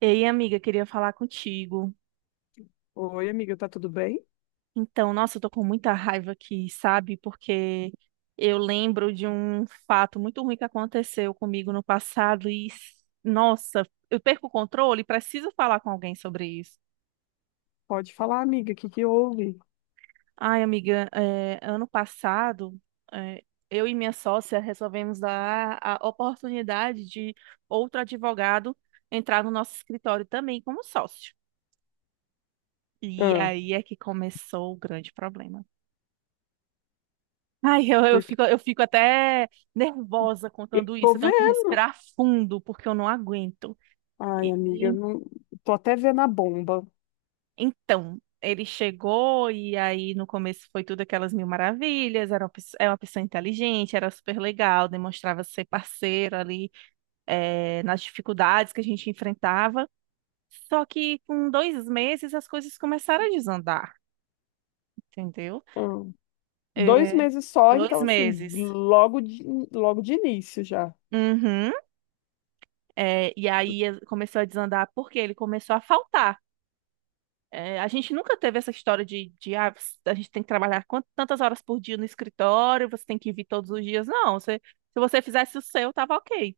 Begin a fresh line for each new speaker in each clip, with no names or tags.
Ei, amiga, queria falar contigo.
Oi, amiga, tá tudo bem?
Então, nossa, eu tô com muita raiva aqui, sabe? Porque eu lembro de um fato muito ruim que aconteceu comigo no passado e, nossa, eu perco o controle e preciso falar com alguém sobre isso.
Pode falar, amiga, o que que houve?
Ai, amiga, ano passado, é, eu e minha sócia resolvemos dar a oportunidade de outro advogado entrar no nosso escritório também como sócio. E
Ah,
aí é que começou o grande problema. Ai, eu
porque
fico, eu fico até nervosa
eu
contando
tô
isso. Eu tenho que
vendo.
respirar fundo, porque eu não aguento.
Ai,
E
amiga, não, tô até vendo a bomba.
então, ele chegou, e aí no começo foi tudo aquelas mil maravilhas. Era é uma pessoa inteligente, era super legal, demonstrava ser parceiro ali, nas dificuldades que a gente enfrentava. Só que com 2 meses as coisas começaram a desandar, entendeu?
Ah, dois
É,
meses só,
dois
então, assim,
meses.
logo de, logo de início já.
Uhum. É, e aí começou a desandar porque ele começou a faltar. É, a gente nunca teve essa história de a gente tem que tantas horas por dia no escritório, você tem que vir todos os dias. Não, se você fizesse o seu, tava ok.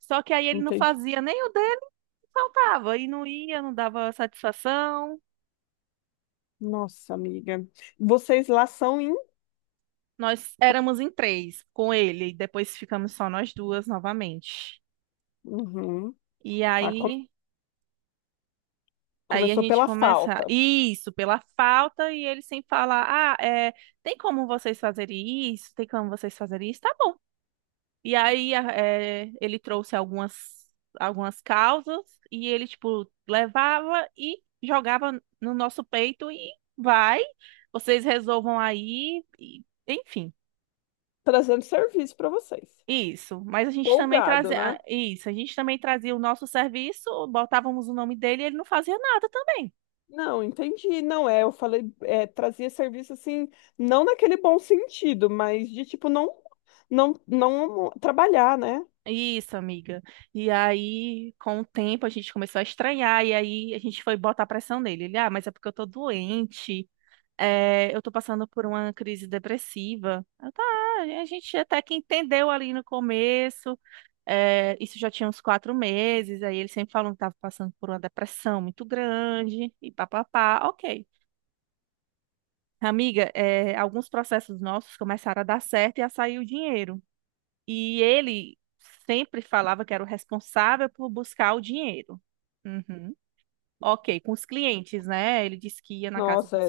Só que aí ele não
Entendi.
fazia nem o dele, faltava, e não ia, não dava satisfação.
Nossa, amiga. Vocês lá são em.
Nós éramos em três com ele, e depois ficamos só nós duas novamente.
Uhum,
E
tá.
aí Aí a
Começou
gente
pela
começa,
falta.
isso, pela falta, e ele sem falar, ah, é, tem como vocês fazerem isso? Tem como vocês fazerem isso? Tá bom. E aí ele trouxe algumas, algumas causas, e ele, tipo, levava e jogava no nosso peito, e vai, vocês resolvam aí, enfim,
Trazendo serviço para vocês.
isso. Mas a gente também
Folgado,
trazia,
né?
a gente também trazia o nosso serviço, botávamos o nome dele, e ele não fazia nada também.
Não, entendi. Não é, eu falei, é, trazia serviço assim, não naquele bom sentido, mas de tipo não, não trabalhar, né?
Isso, amiga. E aí, com o tempo, a gente começou a estranhar, e aí a gente foi botar pressão nele. Ele, ah, mas é porque eu tô doente, é, eu tô passando por uma crise depressiva. Eu, tá, a gente até que entendeu ali no começo, é, isso já tinha uns 4 meses, aí ele sempre falou que tava passando por uma depressão muito grande, e papapá, ok. Amiga, alguns processos nossos começaram a dar certo e a sair o dinheiro. E ele sempre falava que era o responsável por buscar o dinheiro. Uhum. Ok, com os clientes, né? Ele disse que ia na casa
Nossa,
dos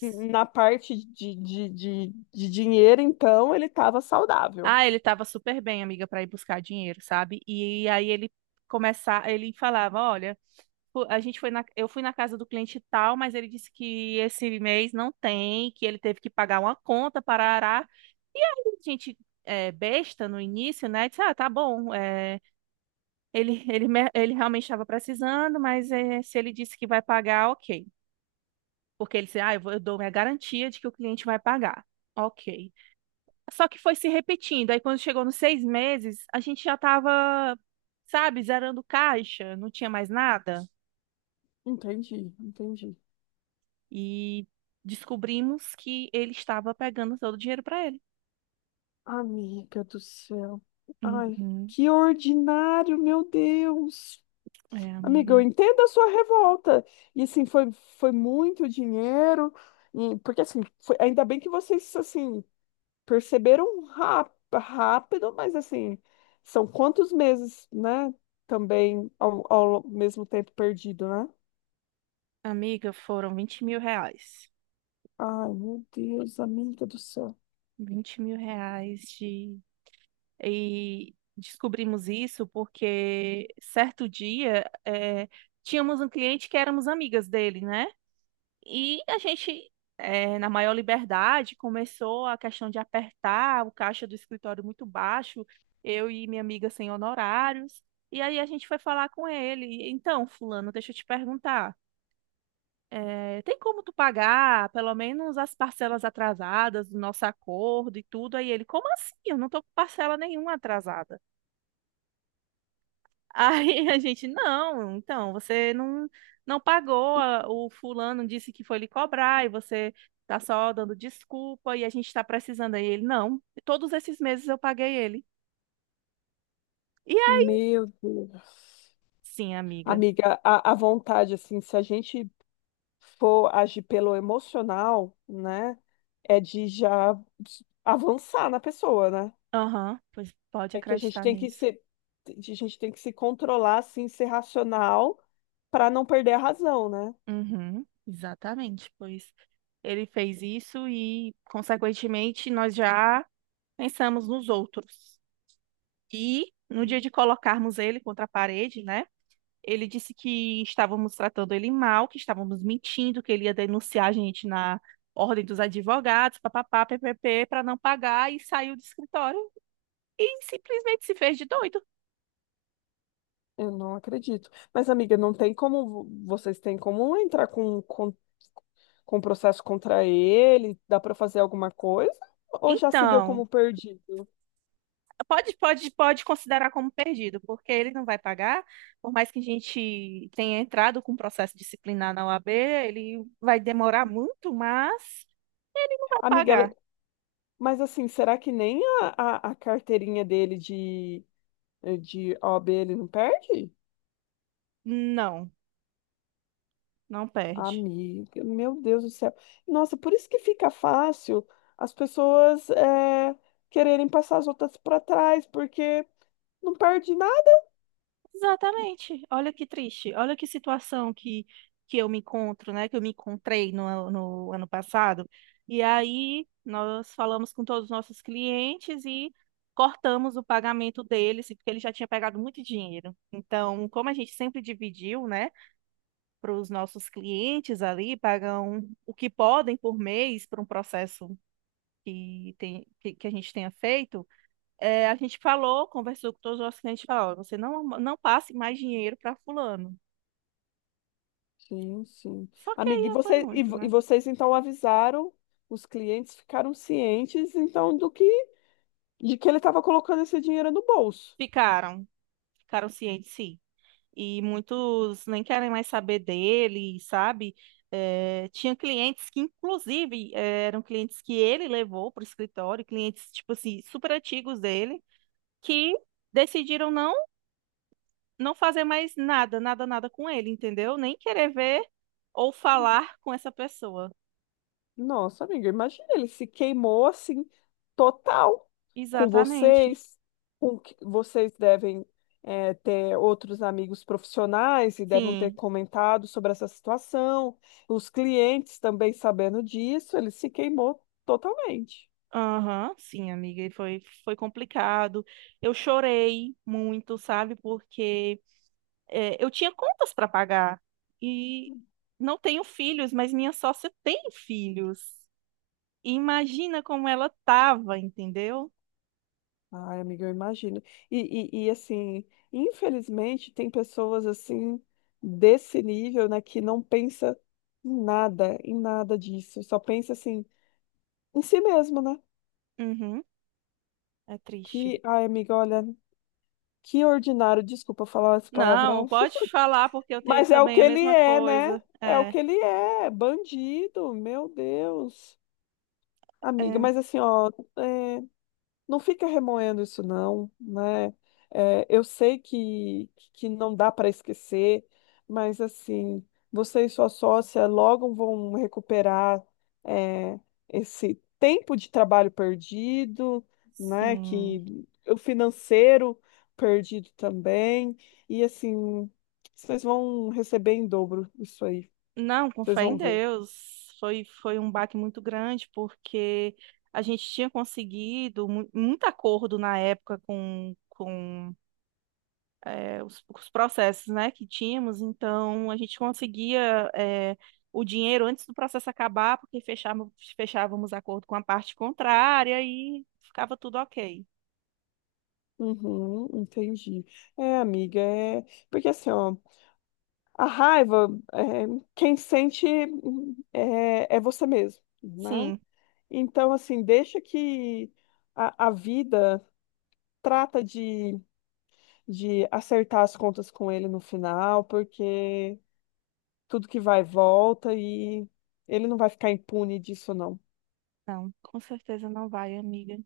é, na parte de dinheiro, então, ele estava saudável.
Ah, ele tava super bem, amiga, para ir buscar dinheiro, sabe? E aí ele começava, ele falava, olha, fu- a gente foi na, eu fui na casa do cliente tal, mas ele disse que esse mês não tem, que ele teve que pagar uma conta para arar. E aí a gente, é, besta no início, né? Disse, ah, tá bom. Ele, ele realmente estava precisando, mas se ele disse que vai pagar, ok. Porque ele disse, ah, eu dou minha garantia de que o cliente vai pagar. Ok. Só que foi se repetindo. Aí quando chegou nos 6 meses, a gente já estava, sabe, zerando caixa, não tinha mais nada.
Entendi, entendi.
E descobrimos que ele estava pegando todo o dinheiro para ele.
Amiga do céu. Ai,
Uhum.
que ordinário, meu Deus.
É,
Amiga, eu
amiga.
entendo a sua revolta. E assim, foi muito dinheiro. E, porque assim, foi- ainda bem que vocês assim perceberam rá- rápido, mas assim, são quantos meses, né? Também ao mesmo tempo perdido, né?
Amiga, foram R$ 20.000.
Ai, meu Deus, amiga do céu.
R$ 20.000 de E descobrimos isso porque certo dia tínhamos um cliente que éramos amigas dele, né? E a gente, na maior liberdade, começou a questão de apertar o caixa do escritório muito baixo, eu e minha amiga sem honorários. E aí a gente foi falar com ele. Então, fulano, deixa eu te perguntar. É, tem como tu pagar pelo menos as parcelas atrasadas do nosso acordo e tudo? Aí ele, como assim? Eu não tô com parcela nenhuma atrasada. Aí a gente, não, então, você não, não pagou, o fulano disse que foi lhe cobrar e você tá só dando desculpa e a gente tá precisando. Aí ele, não, todos esses meses eu paguei ele. E é
Meu Deus.
sim, amiga.
Amiga, a vontade, assim, se a gente for agir pelo emocional, né, é de já avançar na pessoa, né?
Aham, pois pode
É que a gente
acreditar
tem que
nisso.
ser, a gente tem que se controlar, assim, ser racional para não perder a razão, né?
Uhum, exatamente, pois ele fez isso e, consequentemente, nós já pensamos nos outros. E no dia de colocarmos ele contra a parede, né? Ele disse que estávamos tratando ele mal, que estávamos mentindo, que ele ia denunciar a gente na ordem dos advogados, papapá, ppp, para não pagar e saiu do escritório e simplesmente se fez de doido.
Eu não acredito. Mas, amiga, não tem como, vo- vocês têm como entrar com processo contra ele? Dá para fazer alguma coisa? Ou já se deu
Então,
como perdido?
pode considerar como perdido, porque ele não vai pagar, por mais que a gente tenha entrado com um processo disciplinar na OAB, ele vai demorar muito, mas não vai
Amiga, ela-
pagar.
mas assim, será que nem a carteirinha dele de de OAB ele não perde?
Não, não perde.
Amiga, meu Deus do céu. Nossa, por isso que fica fácil as pessoas é, quererem passar as outras para trás, porque não perde nada.
Exatamente. Olha que triste. Olha que situação que eu me encontro, né? Que eu me encontrei no ano passado. E aí nós falamos com todos os nossos clientes e cortamos o pagamento deles, porque ele já tinha pegado muito dinheiro. Então, como a gente sempre dividiu, né, para os nossos clientes ali, pagam o que podem por mês para um processo que a gente tenha feito. É, a gente falou, conversou com todos os nossos clientes, falou, "Ó, você não, não passe mais dinheiro para fulano.
Sim, sim.
Só que
Amiga, e,
aí foi
você, e,
muito,
vo- e
né?
vocês então avisaram, os clientes ficaram cientes então do que de que ele estava colocando esse dinheiro no bolso.
Ficaram, ficaram cientes, sim. E muitos nem querem mais saber dele, sabe? É, tinha clientes que, inclusive, é, eram clientes que ele levou para o escritório, clientes, tipo assim, super antigos dele, que decidiram não fazer mais nada, nada, nada com ele, entendeu? Nem querer ver ou falar com essa pessoa.
Nossa, amiga, imagina, ele se queimou assim, total, com
Exatamente.
vocês, com que vocês devem é, ter outros amigos profissionais e devem ter
Sim.
comentado sobre essa situação, os clientes também sabendo disso, ele se queimou totalmente.
Aham, sim, amiga, e foi, foi complicado. Eu chorei muito, sabe? Porque eu tinha contas para pagar e não tenho filhos, mas minha sócia tem filhos. E imagina como ela tava, entendeu?
Ai, amiga, eu imagino. E assim, infelizmente, tem pessoas assim, desse nível, né, que não pensa em nada disso, só pensa assim, em si mesmo, né?
Uhum, é triste.
Que, ai, amiga, olha, que ordinário, desculpa falar esse
Não,
palavrão,
pode falar, porque eu tenho
mas é o
também
que
a
ele
mesma
é, né?
coisa.
É o
É,
que ele é, bandido, meu Deus. Amiga,
é,
mas assim, ó, é. Não fica remoendo isso não, né? É, eu sei que não dá para esquecer, mas assim, você e sua sócia logo vão recuperar é, esse tempo de trabalho perdido, né?
sim.
Que o financeiro perdido também, e assim, vocês vão receber em dobro isso aí,
Não, com
vocês
fé
vão
em
ver.
Deus. Foi, foi um baque muito grande, porque a gente tinha conseguido muito acordo na época com os processos, né, que tínhamos. Então, a gente conseguia o dinheiro antes do processo acabar, porque fechávamos, fechávamos acordo com a parte contrária e ficava tudo ok.
Uhum, entendi. É, amiga, é porque assim, ó, a raiva, é, quem sente é, é você mesmo, né?
Sim,
Então, assim, deixa que a vida trata de acertar as contas com ele no final, porque tudo que vai volta e ele não vai ficar impune disso, não.
não, com certeza não vai, amiga.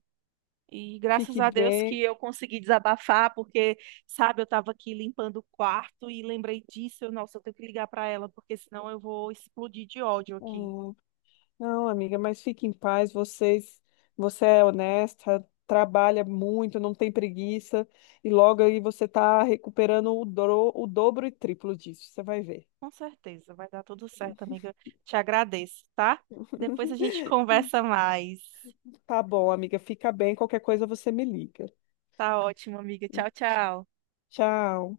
E graças
Fique
a Deus que
bem.
eu consegui desabafar, porque, sabe, eu estava aqui limpando o quarto e lembrei disso. Eu, nossa, eu tenho que ligar para ela, porque senão eu vou explodir de ódio
É.
aqui.
Não, amiga, mas fique em paz. Vocês, você é honesta, trabalha muito, não tem preguiça, e logo aí você tá recuperando o, dro- o dobro e triplo disso. Você vai ver.
Com certeza, vai dar tudo certo, amiga. Te agradeço, tá? Depois a gente conversa mais.
Tá bom, amiga, fica bem. Qualquer coisa você me liga.
Tá ótimo, amiga. Tchau, tchau.
Tchau.